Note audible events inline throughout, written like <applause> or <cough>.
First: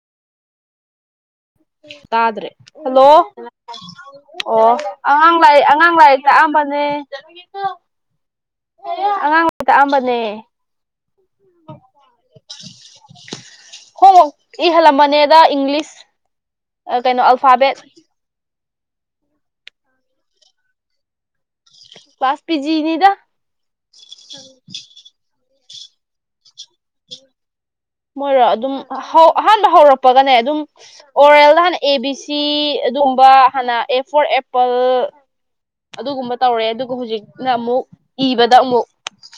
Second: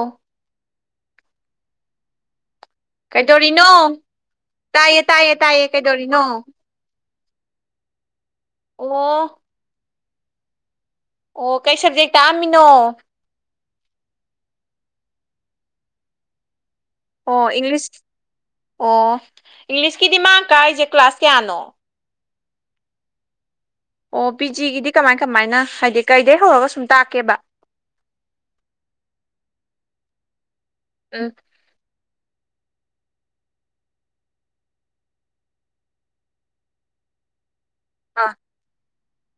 ꯑꯣ ꯇꯥꯗ꯭ꯔꯦ ꯍꯜꯂꯣ ꯀꯩꯗꯧꯔꯤꯅꯣ ꯑꯣ ꯇꯥꯏꯌꯦ ꯇꯥꯏꯌꯦ ꯑꯉꯥꯡ ꯇꯥꯏꯌꯦ ꯂꯥꯏꯔꯤꯛ ꯑꯉꯥꯡ ꯀꯩꯗꯧꯔꯤꯅꯣ ꯂꯥꯏꯔꯤꯛ ꯇꯥꯛꯑꯝꯕꯅꯦ ꯑꯣ ꯑꯉꯥꯡ ꯇꯥꯛꯑꯝꯕꯅꯦ ꯑꯣ ꯀꯩ ꯁꯕꯖꯦꯛ ꯇꯥꯛꯑꯝꯃꯤꯅꯣ ꯍꯣꯝ ꯋꯥꯔꯛ ꯏꯍꯜꯂꯝꯕꯅꯦꯗ ꯏꯪꯂꯤꯁ ꯀꯩꯅꯣ ꯑꯣ ꯑꯜꯐꯥꯕꯦꯠ ꯏꯪꯂꯤꯁ ꯑꯣ ꯏꯪꯂꯤꯁꯀꯤꯗꯤ ꯃꯥꯡ ꯀꯔꯤꯁꯦ ꯀ꯭ꯂꯥꯁ ꯀꯌꯥꯅꯣ ꯀꯂ꯭ꯥꯁ ꯄꯤꯖꯤꯅꯤꯗ ꯑꯣ ꯄꯤ ꯖꯤꯒꯤꯗꯤ ꯀꯃꯥꯏ ꯀꯃꯥꯏꯅ ꯍꯥꯏꯗꯤ ꯀꯩꯗꯒꯤꯍꯧꯔꯒ ꯁꯨꯝ ꯇꯥꯛꯀꯦꯕ ꯃꯣꯏꯔꯣ ꯑꯗꯨꯝ ꯑꯍꯥꯟꯕ ꯍꯧꯔꯛꯄꯒꯅꯦ ꯑꯗꯨꯝ ꯎꯝ ꯑꯣꯔꯦꯜꯗ ꯍꯥꯟꯅ ꯑꯦ ꯕꯤ ꯁꯤ ꯑꯗꯨꯝꯕ ꯍꯥꯟꯅ ꯑꯦ ꯐꯣꯔ ꯑꯦꯄꯜ ꯑꯗꯨꯒꯨꯝꯕ ꯇꯧꯔꯦ ꯑꯗꯨꯒ ꯍꯧꯖꯤꯛꯅ ꯑꯃꯨꯛ ꯑꯥ ꯏꯕꯗ ꯑꯃꯨꯛ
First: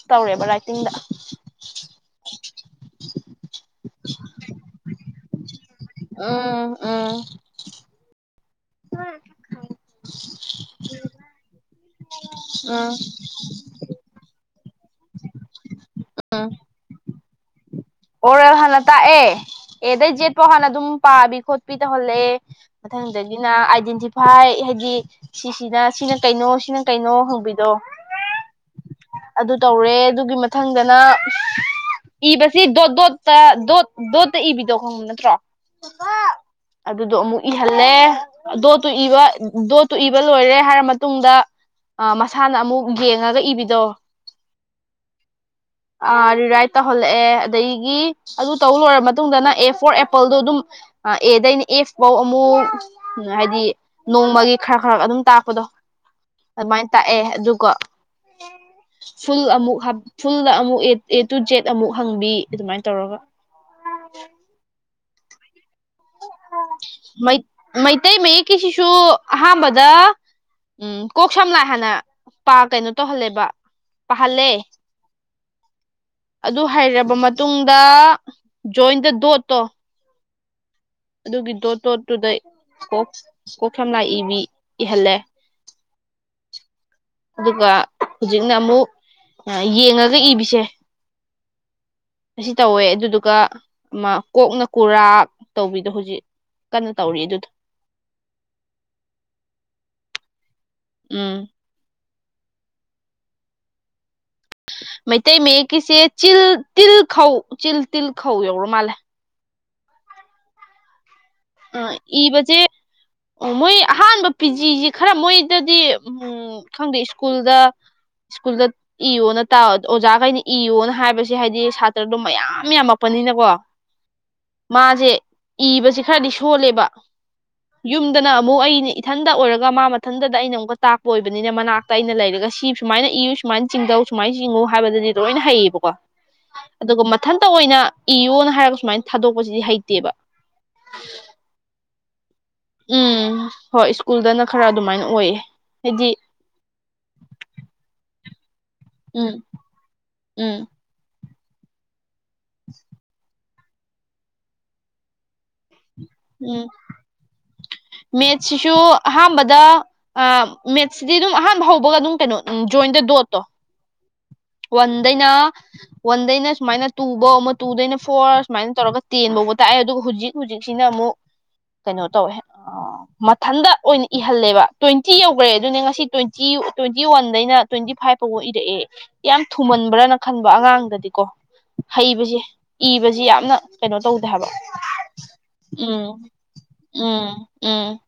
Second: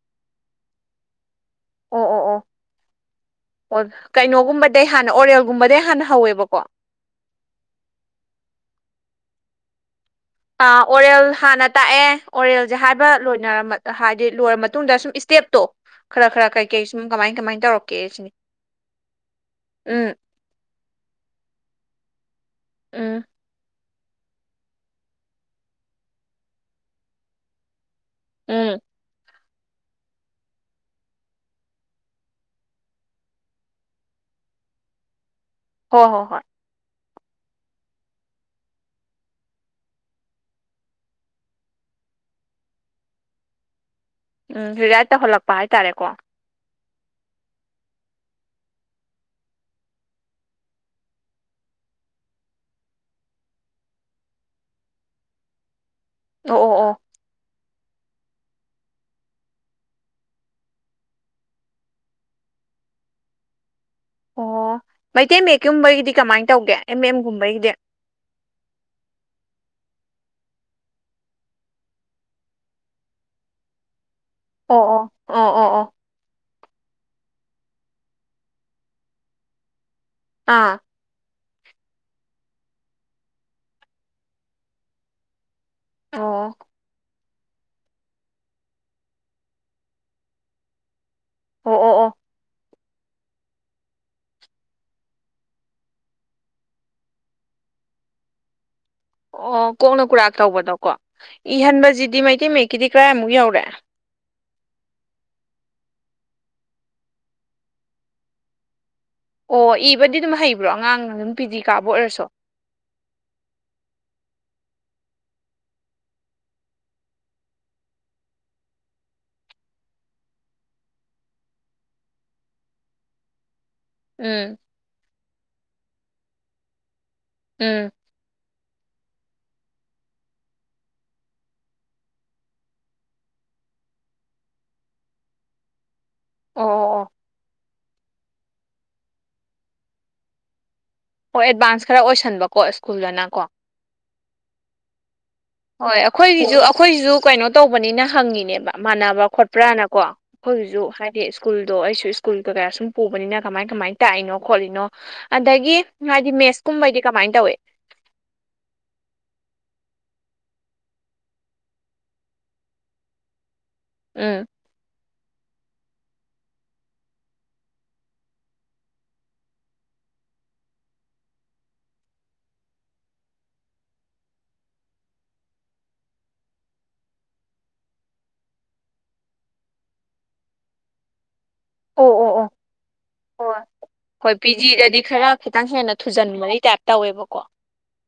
ꯇꯧꯔꯦꯕ ꯔꯥꯏꯇꯤꯡꯗ ꯑꯣ ꯑꯣ ꯑꯣ ꯑꯣ ꯀꯩꯅꯣꯒꯨꯝꯕꯗꯩ ꯍꯥꯟꯅ ꯑꯣꯔꯦꯜꯒꯨꯝꯕꯗꯩ ꯍꯥꯟꯅ ꯍꯧꯋꯦꯕꯀꯣ ꯎꯝ ꯎꯝ <unintelligible> ꯑ ꯑꯣꯔꯦꯜ ꯍꯥꯟꯅ ꯇꯥꯛꯑꯦ ꯑꯣꯔꯦꯜꯁꯦ ꯎꯝ ꯍꯥꯏꯕ ꯂꯣꯏ ꯍꯥꯏꯗꯤ ꯂꯣꯏꯔ ꯃꯇꯨꯡꯗ ꯁꯨꯝ ꯏꯁꯇꯦꯞꯇꯣ ꯈꯔ ꯈꯔ ꯀꯩ ꯀꯩ ꯁꯨꯝ ꯀꯃꯥꯏ ꯀꯃꯥꯏ ꯇꯧꯔꯛ ꯑꯣꯔꯦꯜ ꯍꯥꯟꯅ ꯇꯥꯛꯑꯦ ꯑꯦꯗꯩ ꯎꯝ ꯌꯦꯖꯠꯄꯥꯎ ꯍꯥꯟꯅ ꯑꯗꯨꯝ ꯄꯥꯕꯤ ꯈꯣꯠꯄꯤ ꯇꯧꯍꯜꯂꯦ ꯎꯝ ꯃꯊꯪꯗꯒꯤ ꯅ ꯑꯥꯏꯗꯦꯟꯇꯤꯐꯥꯏ ꯍꯥꯏꯗꯤ ꯁꯤꯁꯤꯅ ꯁꯤꯅ ꯀꯩꯅꯣ ꯁꯤꯅ ꯀꯩꯅꯣ ꯍꯪꯕꯤꯗꯣ ꯎꯝ ꯑꯗꯨ ꯇꯧꯔꯦ ꯑꯗꯨꯒꯤ ꯃꯊꯪꯗꯅ ꯏꯕ ꯁꯤ ꯗꯣꯠ ꯗꯣꯠꯇ ꯗꯣꯠ ꯗꯣꯠꯇ ꯏꯕꯤꯗꯣ ꯈꯪꯕ ꯅꯠꯇ꯭ꯔꯣ ꯍꯣꯏ ꯍꯣꯏ ꯍꯣꯏ ꯑꯗꯨꯗꯣ ꯑꯃꯨꯛ ꯏꯍꯜꯂꯦ ꯗꯣꯠꯇꯨ ꯏꯕ ꯗꯣꯠꯇꯨ ꯏꯕ ꯂꯣꯏꯔꯦ ꯍꯥꯏꯔ ꯃꯇꯨꯡꯗ ꯑ ꯃꯁꯥꯅ ꯑꯃꯨꯛ ꯌꯦꯡꯉꯒ ꯏꯕꯤꯗꯣ ꯎꯝ ꯔꯤꯔꯥꯏꯠ ꯇꯧꯍꯜꯂꯛ ꯑ ꯔꯤꯔꯥꯏꯠ ꯇꯧꯍꯜꯂꯛꯑꯦ ꯑꯗꯒꯤ ꯑꯗꯨ ꯇꯧ ꯂꯣꯏꯔ ꯃꯇꯨꯡꯗꯅ ꯑꯦ ꯐꯣꯔ ꯑꯦꯄꯜꯗꯣ ꯑꯗꯨꯝ ꯑ ꯑꯦꯗꯩꯅꯦ ꯑꯦꯐ ꯐꯧ ꯑꯃꯨꯛ ꯎꯝ ꯍꯥꯏꯗꯤ ꯅꯣꯡꯃꯒꯤ ꯈꯔ ꯈꯔ ꯑꯗꯨꯝ ꯇꯥꯛꯄꯗꯣ ꯑꯣ ꯑꯗꯨꯃꯥꯏꯅ ꯑꯣ ꯇꯥꯛꯑꯦ ꯑꯗꯨꯒꯣ ꯐꯨꯜ ꯑꯃꯨꯛ ꯐꯨꯜ ꯑꯃꯨꯛ ꯑꯦ ꯇꯨ ꯖꯦꯠ ꯑꯃꯨꯛ ꯍꯪꯕꯤ ꯑꯗꯨꯃꯥꯏꯅ ꯇꯧꯔꯒ ꯑꯣ ꯃꯩꯇꯩ ꯃꯌꯦꯛꯀꯨꯝꯕꯒꯤꯗꯤ ꯀꯃꯥꯏꯅ ꯇꯧꯒꯦ ꯑꯦꯝ ꯃꯩ ꯑꯦꯝꯒꯨꯝꯕꯒꯤꯗꯤ ꯃꯩꯇꯩ ꯃꯌꯦꯛ ꯀꯤꯁꯤꯁꯨꯨ ꯑꯍꯥꯥꯟꯕꯗ ꯎꯝ ꯀꯣꯛ ꯁꯝ ꯂꯥꯏ ꯍꯥꯟꯅ ꯄꯥ ꯀꯩꯅꯣ ꯇꯧꯍꯜꯂꯦꯕ ꯄꯥꯍꯜꯂꯦ ꯑꯣ ꯑꯣ ꯑꯣ ꯑꯣ ꯑꯣ ꯑꯗꯨ ꯍꯩꯔꯕ ꯃꯇꯨꯡꯗ ꯖꯣꯏꯟꯗ ꯗꯣꯠꯇꯣ ꯑꯥ ꯑꯗꯨꯒꯤ ꯗꯣꯠ ꯇꯣꯠꯇꯨꯗ ꯀꯣꯛ ꯀꯣꯛ ꯁꯝ ꯂꯥꯏ ꯏꯕꯤ ꯏꯍꯜꯂꯦ ꯑꯣ ꯑꯗꯨꯒ ꯍꯧꯖꯤꯛꯅ ꯑꯃꯨꯛ ꯌꯦꯡꯉꯒ ꯏꯕꯤꯁꯦ ꯑꯣ ꯑꯣ ꯑꯣ ꯑꯁꯤ ꯇꯧꯋꯦ ꯑꯗꯨꯗꯨꯒ ꯑꯃ ꯀꯣꯛꯅ ꯀꯨꯔꯥꯛ ꯇꯧꯕꯤꯗꯣ ꯍꯧꯖꯤꯛ ꯀꯟꯅ ꯇꯧꯔꯤ ꯑꯗꯨꯗꯣ ꯑꯣ ꯀꯣꯛꯅ ꯀꯨꯔꯥꯛ ꯇꯧꯕꯗꯣꯀꯣ ꯎꯝ ꯏꯍꯟꯕꯁꯤꯗꯤ ꯃꯩꯇꯩ ꯃꯌꯦꯛꯀꯤꯗꯤ ꯀꯔꯥꯏꯃꯨꯛ ꯌꯧꯔꯦ ꯃꯩꯇꯩ ꯃꯌꯦꯛꯀꯤꯁꯦ ꯆꯤꯜ ꯇꯤꯜ ꯈꯧ ꯆꯤꯜ ꯇꯤꯜ ꯈꯧ ꯌꯧꯔ ꯃꯥꯜꯂꯦ ꯑꯣ ꯏꯕꯗꯤ ꯑꯗꯨꯝ ꯍꯩꯕ꯭ꯔꯣ ꯑꯉꯥꯡꯅ ꯑꯗꯨꯝ ꯄꯤ ꯖꯤ ꯀꯥꯕ ꯎꯝ ꯑꯣꯏꯔꯁꯨ ꯏꯕꯁꯦ ꯃꯣꯏ ꯑꯍꯥꯟꯕ ꯄꯤꯖꯤꯁꯤ ꯈꯔ ꯃꯣꯏꯗꯗꯤ ꯎꯝ ꯎꯝ ꯈꯪꯗꯦ ꯁ꯭ꯀꯨꯜꯗ ꯁ꯭ꯀꯨꯜꯗ ꯏꯌꯣ ꯅ ꯇꯥ ꯑꯣꯖꯥꯈꯩꯅ ꯏꯌꯣꯅ ꯍꯥꯏꯕꯁꯦ ꯍꯥꯏꯗꯤ ꯁꯥꯇ꯭ꯔꯗꯣ ꯃꯌꯥꯝ ꯌꯥꯝꯃꯛꯄꯅꯤꯅꯀꯣ ꯎꯝ ꯃꯥꯁꯦ ꯏꯕꯁꯦ ꯈꯔꯗꯤ ꯁꯣꯜꯂꯦꯕ ꯎꯝ ꯌꯨꯝ ꯗꯅ ꯑꯃꯨꯛ ꯑꯩꯅ ꯏꯊꯟꯗ ꯑꯣꯏꯔꯒ ꯃꯥ ꯃꯊꯟꯇꯗ ꯑꯩꯅ ꯑꯃꯨꯛꯀ ꯇꯥꯛꯄ ꯑꯣꯏꯕꯅꯤꯅ ꯃꯅꯥꯛꯇ ꯑꯩꯅ ꯂꯩꯔꯒ ꯁꯤ ꯁꯨꯃꯥꯏꯅ ꯏꯌꯨ ꯁꯨꯃꯥꯏꯅ ꯆꯤꯡꯗꯧ ꯁꯨꯃꯥꯏꯅ ꯆꯤꯡꯉꯨ ꯍꯥꯏꯕꯗꯨꯗꯤ ꯂꯣꯏꯅ ꯍꯩꯌꯦꯕꯀꯣ ꯑꯣ ꯑꯣ ꯑꯗꯨꯒ ꯑꯣ ꯃꯊꯟꯇ ꯑꯣꯏꯅ ꯏꯌꯣꯅ ꯍꯥꯏꯔꯒ ꯁꯨꯃꯥꯏꯅ ꯊꯥꯗꯣꯛꯄꯁꯤꯗꯤ ꯍꯩꯇꯦꯕ ꯍꯣꯏ ꯑꯦꯗꯚꯥꯟꯁ ꯈꯔ ꯑꯣꯏꯁꯟꯕꯀꯣ ꯁ꯭ꯀꯨꯜꯗꯅꯀꯣ ꯎꯝ ꯍꯣꯏ ꯁ꯭ꯀꯨꯜꯗꯅ ꯈꯔ ꯑꯗꯨꯃꯥꯏꯅ ꯑꯣꯏꯌꯦ ꯍꯣꯏ ꯍꯥꯏꯗꯤ ꯑꯩꯈꯣꯏꯒꯤꯖꯨ ꯑꯩꯈꯣꯏꯒꯤꯖꯨ ꯀꯩꯅꯣ ꯇꯧꯕꯅꯤꯅ ꯍꯪꯉꯤꯅꯦꯕ ꯃꯥꯟꯅꯕ ꯎꯝ ꯈꯣꯠꯄ꯭ꯔꯥꯅ ꯀꯣ ꯎꯝ ꯑꯩꯈꯣꯏꯒꯤꯖꯨ ꯍꯥꯏ ꯍꯥꯏꯗꯤ ꯁ꯭ꯀꯨꯜꯗꯣ ꯑꯩꯁꯨ ꯁ꯭ꯀꯨꯜ ꯀꯩꯀꯌꯥ ꯁꯨꯝ ꯄꯨꯕꯅꯤꯅ ꯀꯃꯥꯏ ꯀꯃꯥꯏ ꯇꯥꯛꯏꯅꯣ ꯈꯣꯠꯂꯤꯅꯣ ꯑꯗꯒꯤ ꯍꯥꯏꯗꯤ ꯃꯦꯠꯁ ꯀꯨꯝꯕꯩꯗꯤ ꯀꯃꯥꯏ ꯇꯧꯋꯤ ꯃꯦꯠꯁꯤꯁꯨ ꯑꯍꯥꯟꯕꯗ ꯑ ꯃꯦꯠꯁꯁꯤꯗꯤ ꯑꯗꯨꯝ ꯑꯍꯥꯟꯕ ꯍꯧꯕꯒ ꯑꯗꯨꯝ ꯀꯩꯅꯣ ꯖꯣꯏꯟꯗ ꯗꯣꯠꯇꯣ ꯎꯝ ꯋꯥꯟꯗꯩꯅ ꯋꯥꯟꯗꯩꯅ ꯁꯨꯃꯥꯏꯅ ꯇꯨꯕꯧ ꯑꯃ ꯇꯨꯗꯩꯅ ꯐꯣꯔ ꯁꯨꯃꯥꯏꯅ ꯇꯧꯔꯒ ꯇꯦꯟꯕꯧꯕ ꯇꯥꯛꯑꯦ ꯑꯗꯨꯒ ꯍꯨꯖꯤꯛ ꯍꯨꯖꯤꯛꯁꯤꯅ ꯑꯃꯨꯛ ꯀꯩꯅꯣ ꯇꯧꯋꯦ ꯑꯣ ꯃꯊꯟꯇ ꯑꯣꯏꯅ ꯏꯍꯜꯂꯦꯕ ꯇ꯭ꯋꯦꯟꯇꯤ ꯌꯧꯒ꯭ꯔꯦ ꯑꯗꯨꯅꯦ ꯉꯁꯤ ꯇ꯭ꯋꯦꯟꯇꯤ ꯇ꯭ꯋꯦꯟꯇꯤ ꯋꯟꯗꯩꯅ ꯇ꯭ꯋꯦꯟꯇꯤ ꯐꯥꯏꯚ ꯐꯥꯎꯕ ꯏꯔꯛꯑꯦ ꯌꯥꯝ ꯊꯨꯃꯟꯕ꯭ꯔꯅ ꯈꯟꯕ ꯑꯉꯥꯡꯗꯗꯤꯀꯣ ꯑꯣ ꯑꯣ ꯍꯩꯕꯁꯦ ꯑꯣ ꯏꯕꯖꯤ ꯌꯥꯝꯅ ꯍꯣꯏ ꯀꯩꯅꯣ ꯇꯧꯗꯦ ꯍꯣꯏ ꯍꯥꯏꯕ ꯄꯤ ꯖꯤꯗꯗꯤ ꯈꯔ ꯈꯤꯇꯪ ꯍꯦꯟꯅ ꯎꯝ ꯊꯨꯖꯟꯕꯒꯤ ꯇꯥꯏꯞ ꯎꯝ ꯇꯧꯋꯦꯕꯀꯣ ꯎꯝ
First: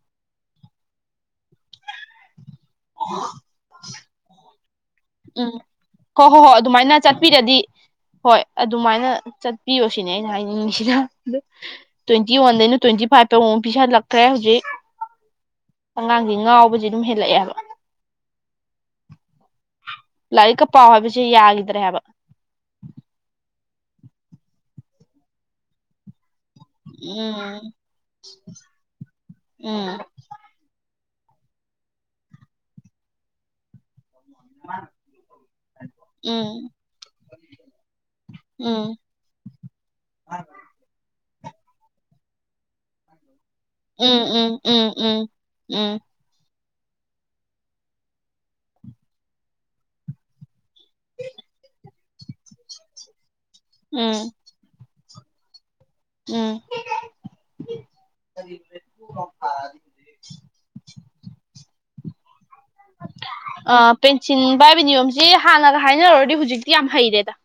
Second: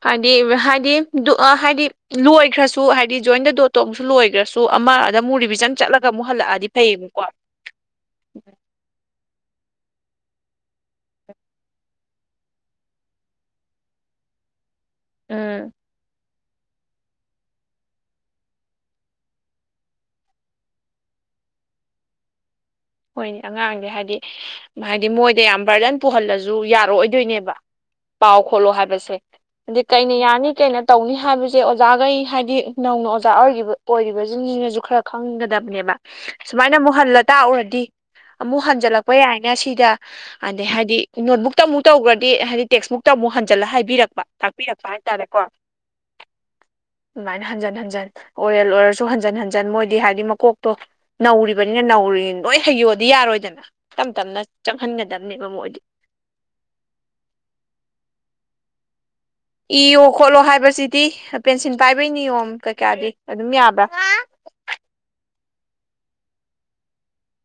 ꯍꯥꯏꯗꯤ ꯍꯥꯏꯗꯤ ꯗꯨꯑ ꯍꯥꯏꯗꯤ ꯂꯣꯏꯈ꯭ꯔꯁꯨ ꯗꯨ ꯍꯥꯏꯗꯤ ꯖꯣꯏꯟꯗ ꯗꯣꯠꯇꯣꯛꯁꯨ ꯂꯣꯏꯈ꯭ꯔꯁꯨ ꯑꯃ ꯑꯗ ꯑꯃꯨꯛ ꯔꯤꯚꯤꯖꯟ ꯆꯠꯂꯒ ꯑꯃꯨꯛ ꯍꯜꯂꯛꯑꯗꯤ ꯐꯩꯌꯦꯕꯀꯣ ꯑꯗꯤ ꯍꯣꯏ ꯑꯗꯨꯃꯥꯏꯅ ꯆꯠꯄꯤꯌꯣ ꯁꯤꯅꯤ ꯑꯩꯅ ꯍꯥꯏꯅꯤꯡꯉꯤꯁꯤꯅ ꯇ꯭ꯋꯦꯟꯇꯤ ꯋꯥꯟꯗꯩꯅ ꯇ꯭ꯋꯦꯟꯇꯤꯚꯥꯏꯇ ꯑꯃꯨꯛ ꯄꯤꯁꯜꯂꯛꯈ꯭ꯔꯦ ꯍꯧꯖꯤꯛ ꯎꯝ ꯑꯉꯥꯡꯖꯦ ꯉꯥꯎꯕꯖꯤ ꯑꯗꯨꯝ ꯍꯦꯜꯂꯛꯑꯦ ꯍꯥꯏꯕ ꯂꯥꯏꯔꯤꯛꯀ ꯄꯥꯎ ꯍꯥꯏꯕꯁꯦ ꯌꯥꯒꯤꯗꯔꯦ ꯍꯥꯏꯕ ꯍꯣꯏꯅꯦ ꯑꯉꯥꯡꯖꯦ ꯍꯥꯏꯗꯤ ꯍꯥꯏꯗꯤ ꯃꯣꯏꯗ ꯌꯥꯝ ꯕ꯭ꯔꯗꯟ ꯄꯨꯍꯜꯂꯁꯨ ꯨ ꯖꯨ ꯌꯥꯔꯛꯑꯣꯏꯗꯣꯏꯅꯦꯕ ꯎꯝ ꯄꯥꯎ ꯈꯣꯠꯂꯣ ꯍꯥꯏꯕꯁꯦ ꯑꯗꯤ ꯎꯝ ꯀꯩꯅ ꯌꯥꯅꯤ ꯀꯩꯅ ꯇꯧꯅꯤ ꯍꯥꯏꯕꯁꯦ ꯑꯣꯖꯥꯒꯩ ꯍꯥꯏꯗꯤ ꯅꯧꯅ ꯑꯣꯖꯥ ꯑꯣꯏꯒꯤꯕ ꯑꯣꯏꯔꯤꯕꯖꯤꯡꯖꯤꯅꯖꯨ ꯈꯔ ꯈꯪꯒꯗꯕꯅꯦꯕ ꯎꯝ ꯁꯨꯃꯥꯏꯅ ꯑꯃꯨꯛ ꯍꯜꯂ ꯇꯥꯛꯎꯔꯗꯤ ꯑꯃꯨꯛ ꯎꯝ ꯍꯟꯖꯜꯂꯛꯄ ꯌꯥꯏꯅ ꯁꯤꯗ ꯑꯗꯩ ꯍꯥꯏꯗꯤ ꯅꯣꯠꯕꯨꯛꯇ ꯑꯃꯨꯛ ꯇꯧꯒ꯭ꯔꯗꯤ ꯍꯥꯏꯗꯤ ꯇꯦꯛꯁꯕꯨꯛꯇ ꯑꯃꯨꯛ ꯍꯟꯖꯜꯂ ꯍꯥꯏꯕꯤꯔꯛꯄ ꯎꯝ ꯎꯝ ꯇꯥꯛꯄꯤꯔꯛꯄ ꯎꯝ ꯍꯥꯏꯇꯥꯔꯦꯀꯣ ꯎꯝ ꯑꯗꯨꯃꯥꯏꯅ ꯍꯟꯖꯤꯟ ꯍꯟꯖꯤꯟ ꯑꯣꯔꯦꯜ ꯑꯣꯏꯔꯁꯨ ꯍꯟꯖꯤꯟ ꯍꯟꯖꯤꯟ ꯃꯣꯏꯗꯤ ꯍꯥꯏꯗꯤ ꯃꯀꯣꯛ ꯇꯣ ꯅꯧꯔꯤꯕꯅꯤꯅ ꯅꯧꯔꯤꯟ ꯂꯣꯏ ꯍꯩꯌꯣꯗꯤ ꯌꯥꯔꯣꯏꯗꯅ ꯇꯝ ꯎꯝ ꯇꯞꯅ ꯆꯪꯍꯟꯒꯗꯕꯅꯦꯕ ꯃꯣꯏꯗꯤ ꯎꯝ <unintelligible> ꯏꯌꯣ ꯈꯣꯠꯂꯣ ꯍꯥꯏꯕꯁꯤꯗꯤ ꯄꯦꯟꯁꯤꯟ ꯄꯥꯏꯕꯩ ꯅꯤꯌꯣꯝ ꯀꯩꯀ꯭ꯌꯥꯗꯤ ꯑ ꯄꯦꯟꯁꯤꯟ ꯄꯥꯏꯕꯩ ꯅꯤꯌꯣꯝꯁꯤ ꯍꯥꯟꯅꯒ ꯍꯥꯏꯅꯔꯣꯗꯤ ꯍꯨꯖꯤꯛꯇꯤ ꯌꯥꯝ ꯍꯩꯔꯦꯗ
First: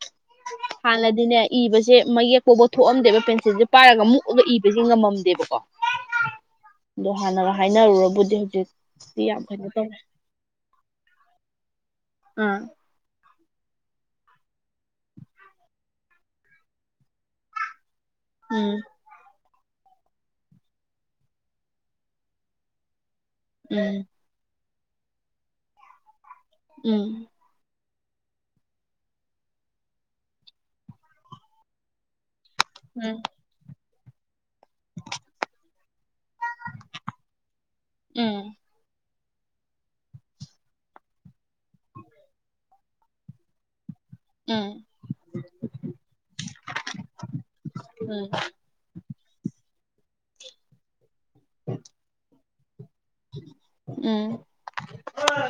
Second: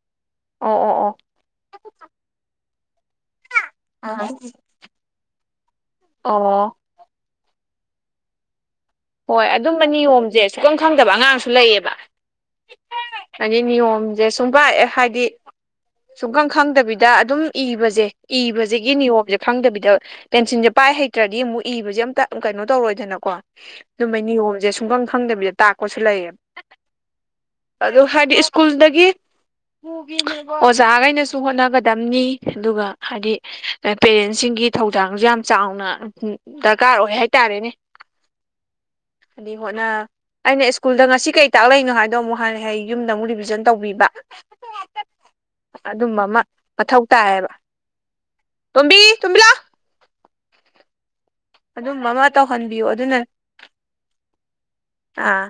ꯑꯣ ꯑꯣ ꯍꯥꯟꯅꯗꯤꯅꯦ ꯏꯕꯁꯦ ꯃꯌꯦꯛ ꯄꯧꯕ ꯊꯣꯛꯑꯝꯗꯦꯕ ꯄꯦꯟꯁꯤꯟꯁꯦ ꯄꯥꯏꯔꯒ ꯑꯣ ꯃꯨꯛꯑꯒ ꯏꯕꯖꯦ ꯉꯝꯃꯝꯗꯦꯕꯀꯣ ꯑꯣ ꯑꯗꯣ ꯍꯥꯟꯅꯒ ꯍꯥꯏꯅꯔꯨꯔꯕꯨꯗꯤ ꯍꯧꯖꯤꯛ ꯍꯣꯏ ꯑꯗꯨꯝꯕ ꯅꯤꯌꯣꯝꯖꯦ ꯁꯨꯈꯪ ꯈꯪꯗꯕ ꯑꯉꯥꯡꯁꯨ ꯂꯩꯌꯦꯕ ꯎꯝ ꯍꯥꯏꯗꯤ ꯅꯤꯌꯣꯝꯁꯦ ꯁꯨꯡꯕꯥꯛꯑꯦ ꯍꯥꯏꯗꯤ ꯁꯨꯡꯈꯪ ꯈꯪꯗꯕꯤꯗ ꯑꯗꯨꯝ ꯏꯕꯖꯦ ꯎꯝ ꯏꯕꯖꯤꯒꯤ ꯅꯤꯌꯣꯝꯖꯦ ꯈꯪꯗꯕꯤꯗ ꯄꯦꯟꯁꯤꯟꯖꯦ ꯄꯥꯏ ꯍꯩꯇ꯭ꯔꯗꯤ ꯑꯃꯨꯛ ꯏꯕꯖꯦ ꯑꯝꯇ ꯀꯩꯅꯣ ꯇꯧꯔꯣꯏꯗꯅꯀꯣ ꯎꯝ ꯑꯗꯨꯝꯕꯩ ꯅꯤꯌꯣꯝꯁꯦ ꯁꯨꯡꯈꯪ ꯈꯪꯗꯕꯤꯗ ꯇꯥꯛꯄꯁꯨ ꯂꯩꯌꯦꯕ ꯎꯝ ꯑꯗꯨ ꯍꯥꯏꯗꯤ ꯁ꯭ꯀꯨꯜꯗꯒꯤ ꯑꯣꯖꯥꯒꯩꯅꯁꯨ ꯍꯣꯠꯅꯒꯗꯝꯅꯤ ꯑꯗꯨꯒ ꯍꯥꯏꯗꯤ ꯄꯦꯔꯦꯟꯁꯤꯡꯒꯤ ꯊꯧꯗꯥꯡꯖꯨ ꯌꯥꯝ ꯆꯥꯎꯅ ꯗ꯭ꯔꯀꯥꯔ ꯑꯣꯏ ꯍꯥꯏꯇꯥꯔꯦꯅꯦ ꯎꯝ ꯍꯥꯏꯗꯤ ꯍꯣꯠꯅ ꯑꯩꯅ ꯁ꯭ꯀꯨꯜꯗ ꯉꯁꯤ ꯀꯩ ꯇꯥꯛꯂꯛꯏꯅꯣ ꯍꯥꯏꯗꯣ ꯑꯃꯨꯛ ꯍꯥꯏꯅ ꯍꯩ ꯌꯨꯝꯗ ꯑꯃꯨꯛ ꯔꯤꯚꯤꯖꯟ ꯇꯧꯕꯤꯕ꯫ ꯎꯝ ꯎꯝ ꯑꯗꯨꯝꯕ ꯑꯃ ꯃꯊꯧ ꯇꯥꯏꯌꯦꯕ꯫ ꯎꯝ ꯇꫭꯝꯕꯤ ꯇꫭꯝꯕꯤ ꯂꯥꯑꫭ꯫ ꯑꯗꯨꯝ ꯑꯃ ꯇꯧꯍꯟꯕꯤꯌꯣ ꯑꯗꯨꯅ ꯎꯝ ꯑꯥ꯫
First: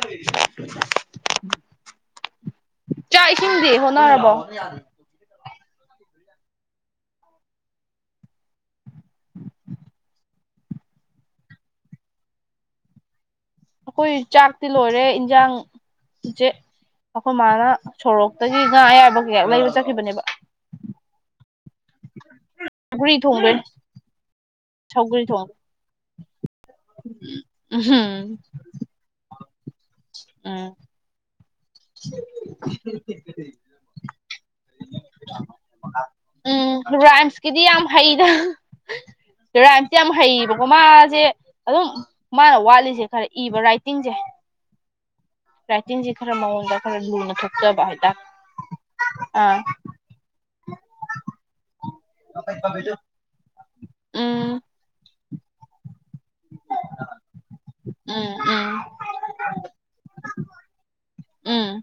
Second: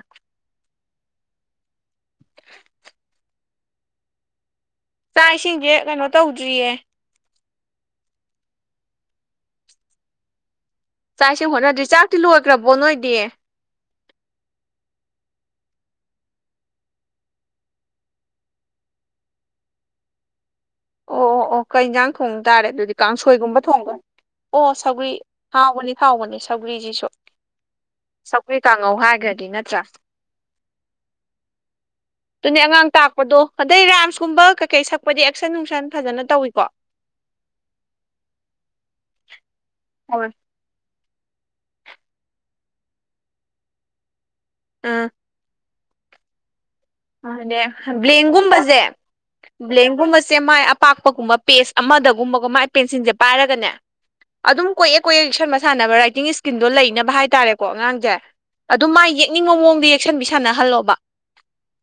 ꯆꯥꯛ ꯏꯁꯤꯡꯗꯤ ꯍꯣꯠꯅꯔꯕꯣ꯫ ꯆꯥꯛ ꯑꯩꯈꯣꯏ ꯏꯁꯤꯡꯁꯦ ꯀꯩꯅꯣ ꯇꯧꯗ꯭ꯔꯤꯌꯦ꯫ ꯆꯥꯛ ꯏꯁꯤꯡ ꯍꯣꯠꯅꯗ꯭ꯔꯤ ꯆꯥꯛ ꯏꯁꯤꯡ ꯂꯣꯏꯒ꯭ꯔꯕꯣ ꯅꯣꯏꯗꯤ꯫ ꯑꯩꯈꯣꯏ ꯆꯥꯛꯇꯤ ꯂꯣꯏꯔꯦ ꯏꯟꯁꯥꯡ ꯆꯦ ꯑꯈꯣꯏ ꯃꯥꯅ ꯁꯣꯔꯣꯛꯇꯒꯤ ꯉꯥ ꯑꯌꯥꯏꯕ ꯀꯩꯀ ꯂꯩꯕ ꯆꯠꯈꯤꯕꯅꯦꯕ꯫ ꯑꯣ ꯑꯣ ꯑꯣ ꯀꯩ ꯏꯟꯖꯥꯡ ꯊꯣꯡ ꯇꯥꯔꯦ ꯑꯗꯨꯗꯤ ꯁꯧꯒ꯭ꯔꯤ ꯀꯥꯡꯁꯣꯏꯒꯨꯝꯕ ꯊꯣꯡꯗꯣꯏꯅꯤ ꯊꯣꯡꯕ꯫ ꯑꯣ ꯁꯧꯒꯔꯤ ꯁꯧꯒ꯭ꯔꯤ ꯊꯣꯡ ꯍꯥꯎꯕꯅꯤ ꯍꯥꯎꯕꯅꯤ ꯁꯧꯒ꯭ꯔꯤꯁꯤꯁꯨ꯫ <unintelligible> ꯁꯧꯒ꯭ꯔꯤ ꯀꯥꯡꯉꯧ ꯍꯥꯏꯒ꯭ꯔꯗꯤ ꯅꯠꯇ꯭ꯔꯥ꯫ ꯎꯝ꯫ ꯑꯗꯨꯅꯦ ꯑꯉꯥꯡ ꯇꯥꯛꯄꯗꯣ ꯑꯗꯩ ꯔꯥꯝꯁꯀꯨꯝꯕ ꯀꯩꯀꯩ ꯁꯛꯄꯗꯤ ꯑꯦꯛꯁꯟ ꯅꯨꯡꯁꯟ ꯐꯖꯅ ꯇꯧꯏꯀꯣ꯫ ꯔꯥꯏꯝꯁ ꯀꯤꯗꯤ ꯌꯥꯝ ꯍꯩꯗ ꯔꯥꯏꯝꯁꯇꯤ ꯌꯥꯝ ꯇꯧꯋꯦ ꯍꯩꯕ꯫ ꯀꫭ ꯃꯥꯁꯦ ꯑꯗꯨꯝ ꯃꯥꯅ ꯋꯥꯠꯂꯤꯁꯦ ꯈꯔ ꯏꯕ ꯔꯥꯏꯇꯤꯡꯁꯦ꯫ ꯑꯥ꯫ ꯔꯥꯏꯇꯤꯡ ꯖꯤ ꯈꯔ ꯃꯥꯑꯣꯡꯗ ꯑꯗꯦ ꯕ꯭ꯂꯦꯡꯒꯨꯝꯕꯁꯦ ꯑꯥ ꯕ꯭ꯂꯦꯡꯒꯨꯝꯕꯁꯦ ꯃꯥꯏ ꯑꯄꯥꯛꯄꯒꯨꯝꯕ ꯄꯦꯁ ꯑꯃꯗꯒꯨꯝꯕꯒ ꯃꯥꯏ ꯄꯦꯟꯁꯤꯟꯁꯦ ꯄꯥꯏꯔꯒꯅꯦ ꯎꯝ ꯑꯗꯨꯝ ꯀꯣꯏꯌꯦꯛ ꯀꯣꯏꯌꯦꯛ ꯌꯦꯛꯁꯟꯕ ꯁꯥꯟꯅꯕ ꯔꯥꯏꯇꯤꯡ ꯏꯁꯀꯤꯟꯗꯣ ꯂꯩꯅꯕ ꯍꯥꯏꯇꯥꯔꯦꯀꯣ ꯑꯉꯥꯡꯁꯦ ꯎꯝ ꯑꯗꯨꯝ ꯃꯥꯏ ꯌꯦꯛ ꯅꯤꯡꯕ ꯃꯑꯣꯡꯗ ꯌꯦꯛꯁꯟꯕꯤ ꯁꯥꯟꯅꯍꯜꯂꯣꯕ꯫ ꯎꯝ꯫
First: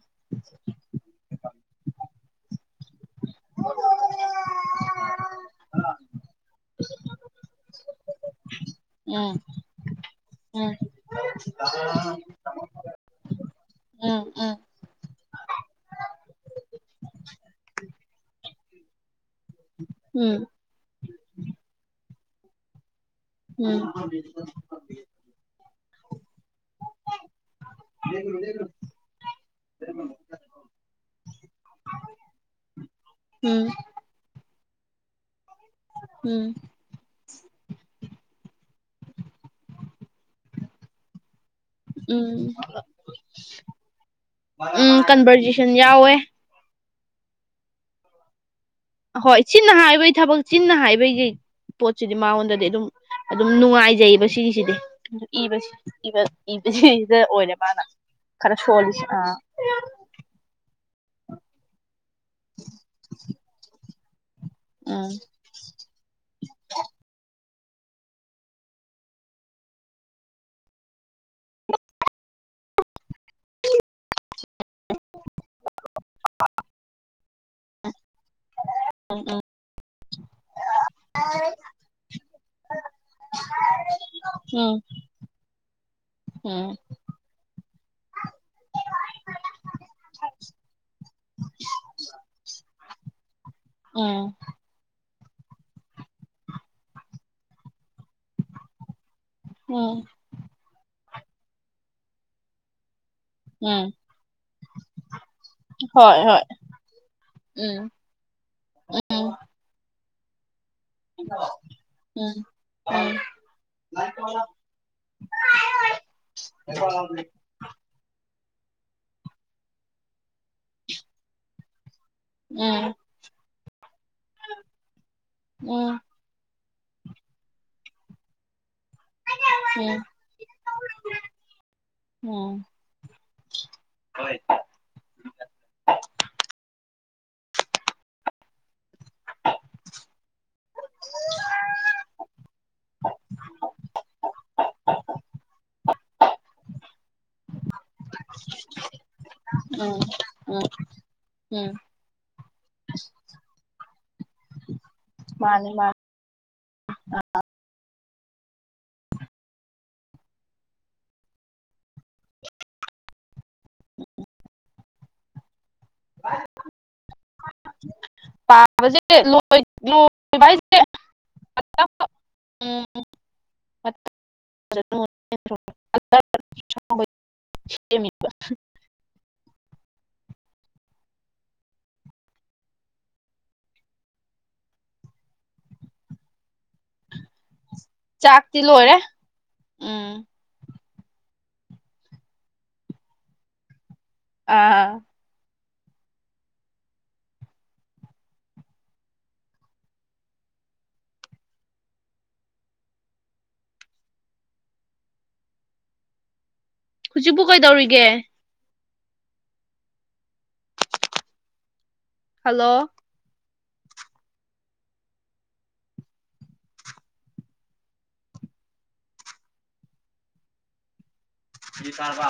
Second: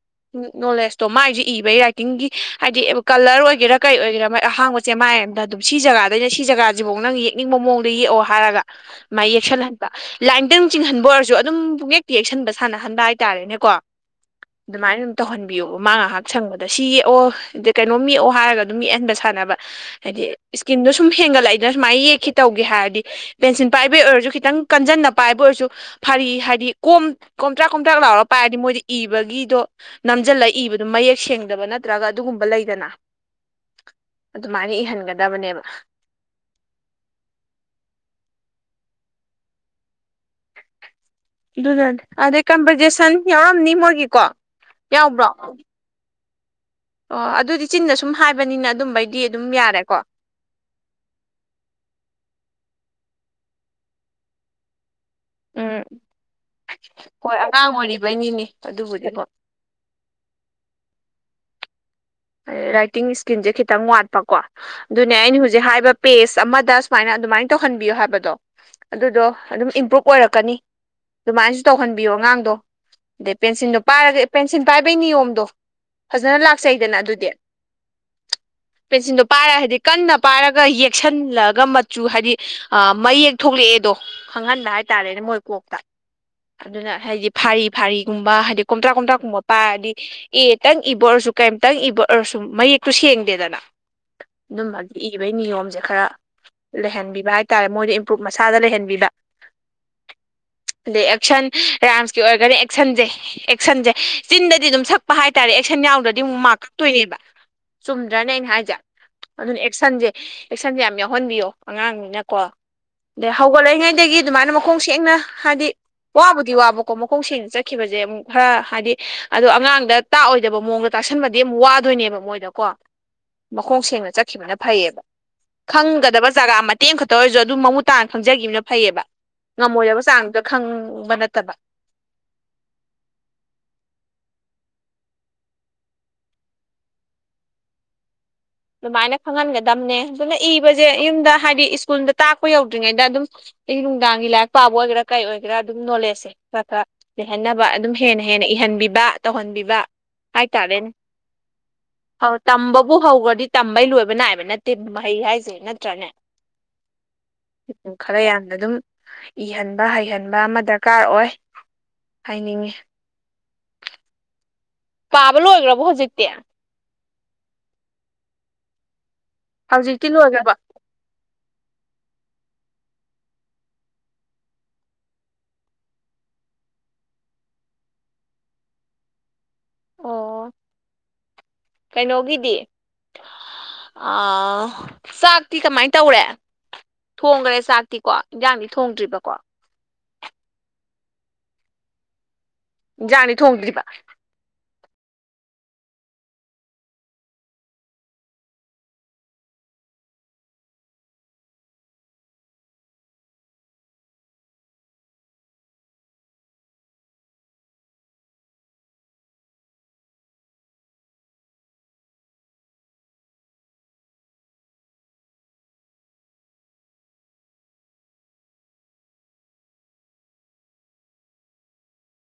ꯅꯣꯂꯦꯖꯇꯣ ꯃꯥꯥꯏꯁꯤ ꯏꯕꯒꯤ ꯔꯥꯏꯇꯤꯡꯒꯤ ꯍꯥꯏꯗꯤ ꯀꯂꯔ ꯑꯣꯏꯒꯦꯔꯥ ꯀꯩ ꯑꯣꯏꯒꯦꯔꯥ ꯃꯥꯥꯏ ꯑꯍꯥꯡꯕ ꯆꯦꯃꯥꯏ ꯑꯝꯗ ꯑꯗꯨꯝ ꯁꯤ ꯖꯒꯥꯗꯩꯅ ꯁꯤ ꯖꯒꯥꯁꯤꯐꯥꯎ ꯅꯪ ꯌꯦꯛꯅꯤꯡꯕ ꯃꯑꯣꯡꯗ ꯌꯦꯛꯑꯣ ꯍꯥꯏꯔꯒ꯫ ꯃꯥꯏ ꯎꯝ ꯌꯦꯛꯁꯟꯍꯟꯕ ꯂꯥꯏꯟꯇꯪ ꯎꯝ ꯎꯝ ꯆꯤꯡꯍꯟꯕ ꯑꯣꯏꯔꯁꯨ ꯑꯗꯨꯝ ꯄꯨꯡꯌꯦꯛꯇ ꯌꯦꯛꯁꯟꯕ ꯁꯥꯟꯅꯍꯟꯕ ꯍꯥꯏꯇꯥꯔꯦꯅꯦꯀꯣ꯫ ꯎꯝ ꯎꯝ ꯑꯗꯨꯃꯥꯏꯅ ꯑꯗꯨꯝ ꯇꯧꯍꯟꯕꯤꯌꯣꯕ ꯃꯥ ꯉꯥꯏꯍꯥꯛ ꯁꯪꯕꯗ ꯁꯤ ꯌꯦꯛꯑꯣ ꯀꯩꯅꯣꯝ ꯌꯦꯛꯑꯣ ꯍꯥꯏꯔꯒ ꯑꯗꯨꯝ ꯌꯦꯛꯍꯟꯕ ꯁꯥꯟꯅ ꯕ ꯍꯥꯏꯗꯤ ꯏꯁꯀꯤꯟꯗꯣ ꯁꯨꯝ ꯍꯦꯟꯒꯠꯂꯛꯏꯗ ꯁꯨꯃꯥꯏꯅ ꯌꯦꯛꯈꯤ ꯇꯧꯒꯦ ꯍꯥꯏꯔꯗꯤ꯫ ꯄꯦꯟꯁꯤꯜ ꯎꯝ ꯄꯥꯏꯕꯩ ꯎꯝ ꯑꯣꯏꯔꯁꯨ ꯈꯤꯇꯪ ꯀꯟꯖꯟꯅ ꯄꯥꯏꯕ ꯑꯣꯏꯔꯁꯨ ꯐꯔꯤ ꯍꯥꯏꯗꯤ ꯀꯣꯝ ꯀꯣꯝꯇ꯭ꯔꯥꯛ ꯀꯣꯝꯇ꯭ꯔꯥꯛ ꯂꯥꯎꯔ ꯄꯥꯏꯔꯗꯤ ꯃꯣꯏꯗꯤ ꯕꯒꯤꯗꫭ ꯅꯝꯖꯜꯂ ꯏꯕꯗ ꯃꯌꯦꯛ ꯁꯦꯡꯗꯕ ꯅꯠꯇ꯭ꯔꯒ ꯑꯗꯨꯒꯨꯝꯕ ꯂꯩꯗꯅ꯫ ꯎꯝ ꯑꯗꯨꯃꯥꯏꯅ ꯏꯍꯟꯒꯗꯕꯅꯦꯕ꯫ ꯎꯝ꯫ <unintelligible> ꯑꯗꯨꯅꯅꯦ ꯑꯗꯩ ꯎꯝ ꯀꯝꯄꯖꯤꯁꯟ ꯌꯥꯎꯔꯝꯅꯤ ꯃꯣꯏꯒꯤꯀꯣ ꯎꯝ ꯌꯥꯎꯕ꯭ꯔꯣ꯫ ꯀꯟꯚꯔꯖꯦꯁꯟ ꯌꯥꯎꯋꯦ꯫ ꯑꯣ ꯑꯗꯨꯗꯤ ꯆꯤꯟꯅ ꯁꯨꯝ ꯍꯥꯏꯕꯅꯤꯅ ꯑꯗꯨꯝꯕꯩ ꯍꯣꯏ ꯆꯤꯟꯅ ꯍꯥꯏꯕꯩ ꯊꯕꯛ ꯆꯤꯟꯅ ꯍꯥꯏꯕꯩꯩꯒꯩ ꯄꯣꯠꯁꯤꯗꯤ ꯃꯥꯉꯣꯟꯗꯗꯤ ꯑꯗꯨꯝ ꯑꯗꯨꯝ ꯅꯨꯡꯉꯥꯏꯖꯩꯌꯦꯕ ꯁꯤꯒꯤꯁꯤꯗꯤ꯫ ꯑꯗꯨ ꯏꯕꯁꯤ ꯎꯝ ꯏꯕ ꯏꯕꯁꯤꯗ ꯍꯣꯏ ꯑꯣꯏꯔꯦ ꯑꯉꯥꯡ ꯃꯥꯅ ꯑꯣꯏꯔꯤꯕꯩꯅꯤꯅꯦ ꯈꯔ ꯁꯣꯜꯂꯤꯁꯦ ꯑꯗꯨꯕꯨꯗꯤ ꯍꯣꯏ ꯑꯥ꯫ ꯔꯥꯏꯇꯤꯡ ꯏꯁꯀꯤꯟꯁꯦ ꯈꯤꯇꯪ ꯋꯥꯠꯄꯀꯣ ꯎꯝ ꯑꯗꯨꯅꯦ ꯑꯩꯅ ꯍꯧꯖ ꯖꯤꯛ ꯍꯥꯏꯕ ꯄꯦꯁ ꯑꯃꯗ ꯁꯨꯃꯥꯏꯅ ꯑꯗꯨꯃꯥꯏꯅ ꯇꯧꯍꯟꯕꯤꯌꯣ ꯍꯥꯏꯕꯗꯣ꯫ ꯑꯗꯨꯗꯣ ꯑꯗꯨꯝ ꯏꯝꯄ꯭ꯔꯨꯚ ꯑꯣꯏꯔꯛꯀꯅꯤ ꯑꯗꯨꯃꯥꯏꯅꯁꯨ ꯇꯧꯍꯟꯕꯤꯌꯣ ꯑꯉꯥꯡꯗꯣ꯫ ꯗꯩ ꯄꯦꯟꯁꯤꯜꯗꯣ ꯄꯥꯏꯔꯒ ꯄꯦꯟꯁꯤꯟ ꯄꯥꯏꯕꯩ ꯅꯤꯌꯣꯝꯗꯣ ꯐꯖꯅ ꯂꯥꯛꯆꯩꯗꯅ ꯑꯗꯨ ꯗꯤ ꯄꯦꯟꯁꯤꯟꯗꯣ ꯄꯥꯏꯔ ꯍꯥꯏꯗꯤ ꯀꯟꯅ ꯄꯥꯏꯔꯒ ꯌꯦꯛꯁꯟꯂꯒ ꯃꯆꯨ ꯍꯥꯏꯗꯤ ꯑꯥ ꯃꯌꯦꯛ ꯊꯣꯛꯂꯛꯑꯦꯗꯣ ꯈꯪꯍꯟꯕ ꯎꯝ ꯍꯥꯏꯇꯥꯔꯦꯅꯦ ꯃꯣꯏ ꯀꯣꯛꯇ ꯎꯝ ꯑꯗꯨꯅ ꯍꯥꯏꯗꯤ ꯐꯥꯔꯤ ꯐꯥꯔꯤꯒꯨꯝꯕ ꯍꯥꯏꯗꯤ ꯀꯣꯝꯊ꯭ꯔꯥꯛ ꯀꯣꯝꯊ꯭ꯔꯥꯛꯀꯨꯝꯕ ꯄꯥꯔꯗꯤ ꯑꯦꯇꯪ ꯏꯕꯔꯁꯨ ꯀꯩꯝꯇꯪ ꯏꯕ ꯑꫭꯔꯁꯨꯝ ꯃꯌꯦꯛꯇꯨ ꯁꯦꯡꯗꯦꯗꯅ꯫ ꯎꯝ ꯑꯗꯨꯝꯕꯒꯤ ꯏꯒꯤꯕꯩ ꯅꯤꯌꯣꯝꯖꯦ ꯈꯔ ꯂꯩꯍꯟꯕꯤꯕ ꯍꯥꯏꯇꯥꯔꯦ ꯃꯣꯏꯗ ꯏꯝꯄ꯭ꯔꯨꯨꯞ ꯃꯁꯥꯗ ꯂꯩꯍꯟꯕꯤꯕ ꯎꯝ ꯑꯗꯩ ꯑꯦꯛꯁꯟ ꯔꯥꯝꯁꯀꯤ ꯑꯣꯏꯔꯒꯅ ꯑꯦꯛꯁꯟꯖꯦ ꯎꯝ ꯑꯦꯛꯁꯟꯖꯦ ꯆꯤꯟꯗꯗꯤ ꯑꯗꯨꯝ ꯁꯛꯄ ꯍꯥꯏꯇꯥꯔꯦ ꯑꯦꯛꯁꯟ ꯍꯣꯏ ꯌꯥꯎꯗ꯭ꯔꯗꯤ ꯑꯃꯨꯛ ꯍꯣꯏ ꯃꯥꯥꯛꯀꯛꯇꯣꯏꯅꯦꯕ ꯎꯝ ꯆꯨꯝ ꯗꯔꯅꯦ ꯑꯩꯅ ꯍꯥꯏꯖꯦ ꯎꯝ ꯑꯗꯨꯅ ꯑꯦꯛꯁꯟꯖꯦ ꯑꯦꯛꯁꯟꯖꯦ ꯌꯥꯝ ꯌꯥꯎꯍꯟꯕꯤꯌꯣ ꯎꯝ ꯑꯉꯥꯡꯅꯤꯅꯀꯣ ꯎꯝ ꯑꯗꯩ ꯍꯧꯒꯠꯂꯛꯏꯉꯩꯗꯒꯤ ꯑꯗꯨꯃꯥꯏꯅ ꯃꯈꯣꯡ ꯁꯦꯡꯅ ꯍꯥꯏꯗꯤ ꯋꯥꯕꯨꯗꯤ ꯋꯥꯕꯀꯣ ꯃꯈꯣꯡ ꯁꯦꯡꯅ ꯈꯤꯕꯖꯦ ꯑꯃꯨꯛ ꯈꯔ ꯍꯥꯏꯗꯤ ꯑꯗꯣ ꯑꯉꯥꯡꯗ ꯇꯥꯛꯑꯣꯏꯗꯕ ꯃꯑꯣꯡꯗ ꯇꯥꯁꯟꯕꯗꯤ ꯑꯃꯨꯛ ꯋꯥꯗꯣꯏꯅꯦꯕ ꯃꯣꯏꯗ ꯎꯝ ꯅꯤꯅꯀꫭ ꯎꯝ ꯃꯈꯣꯡ ꯁꯦꯡꯅ ꯆꯠꯈꯤꯕꯅ ꯐꯩꯌꯦꯕ ꯎꯝ ꯈꯪꯒꯗꯕ ꯖꯒꯥ ꯃ ꯇꯦꯝꯈꯛꯇ ꯑꯣꯏꯔꯖꯨ ꯑꯗꯨꯝ ꯃꯃꯨꯠ ꯇꯥꯅ ꯈꯪꯖꯒꯤꯈꯤꯕꯅ ꯐꯩꯌꯦꯕ ꯉꯝꯃꯣꯏꯗꯕ ꯆꯥꯡꯗꯨꯗ ꯈꯪꯕ ꯅꯠꯇꯕ ꯎꯝ ꯍꫭꯏ ꯑꯗꯨꯃꯥꯏꯅ ꯈꯪꯍꯟꯒꯗꯝꯅꯦ ꯑꯗꯨꯅ ꯏꯕꯖꯦ ꯌꯨꯝꯗ ꯍꯥꯏꯗꯤ ꯏꯁ꯭ꯀꯨꯜꯗ ꯇꯥꯛꯄ ꯌꯧꯗ꯭ꯔꯤꯉꯩꯗ ꯑꯗꯨꯝ ꯑꯌꯨꯛ ꯅꯨꯡꯗꯥꯡꯒꯤ ꯂꯥꯏꯔꯤꯛ ꯄꯥꯕ ꯑꯣꯏꯒꯦꯔꯥ ꯀꯩ ꯑꫭꯏꯒꯦꯔꯥ ꯑꯗꯨꯝ ꯅꯣꯂꯦꯁꯁꯦ ꯈꯔ ꯈꯔ ꯂꯩꯍꯟꯅꯕ ꯑꯗꯨꯝ ꯍꯦꯟꯅ ꯍꯦꯟꯅ ꯏꯍꯟꯕꯤꯕ ꯇꯧꯍꯟꯕꯤꯕ ꯎꯝ ꯎꯝ ꯍꯥꯏꯇꯥꯔꯦꯅꯦ ꯎꯝ ꯎꯝ ꯑꯧ ꯇꯝꯕꯕꯨ ꯍꯧꯒꯔꯗꯤ ꯇꯝꯕꯩ ꯂꯣꯏꯕ ꯅꯥꯏꯕ ꯅꯠꯇꯦ ꯃꯍꯩ ꯍꯥꯏꯖꯦ ꯃꯥꯅꯤ ꯃꯥꯅꯤ ꯅꯠꯇ꯭ꯔꯅꯦ ꯎꯝ ꯈꯔ ꯌꯥꯝꯅ ꯑꯗꯨꯝ ꯏꯍꯟꯕ ꯍꯩꯍꯟꯕ ꯑꯃ ꯗꯔꯀꯥꯔ ꯑꯣꯏ ꯍꯥꯏꯅꯤꯡꯉꯤ ꯄꯥꯕ ꯂꫭꯏꯒ꯭ꯔꯕꫭ ꯍꯧꯖꯤꯛ ꯄꯖꯦ <unintelligible> ꯂꯣꯏ ꯍꯧꯖꯤꯛꯇꯤ ꯂꯣꯏꯈ꯭ꯔꯕ ꯂꯣꯏ ꯎꯝ <unintelligible> <unintelligible> ꯑꯣ ꯀꯩꯅꯣꯒꯤꯗꯤ ꯑ ꯆꯥꯛꯇꯤ ꯀꯃꯥꯏ ꯇꯧꯔꯦ ꯊꯣꯡꯈꯔꯦ ꯆꯥꯛ ꯇꯤꯀꯣ ꯆꯥꯛꯇꯤ ꯏꯟꯖꯥꯡꯗꯤ ꯂꯣꯏꯔꯦ ꯊꯣꯡꯗ꯭ꯔꯤꯕꯀꯣ ꯎꯝ ꯏꯟꯖꯥꯡꯗꯤ ꯊꯣꯡꯗ꯭ꯔꯤꯕ ꯑ ꯍꯧꯖꯤꯛꯄꯨ ꯀꯩꯗꯧꯔꯤꯒꯦ ꯍꯜꯂꯣ ꯁꯤ ꯇꯥꯔꯕ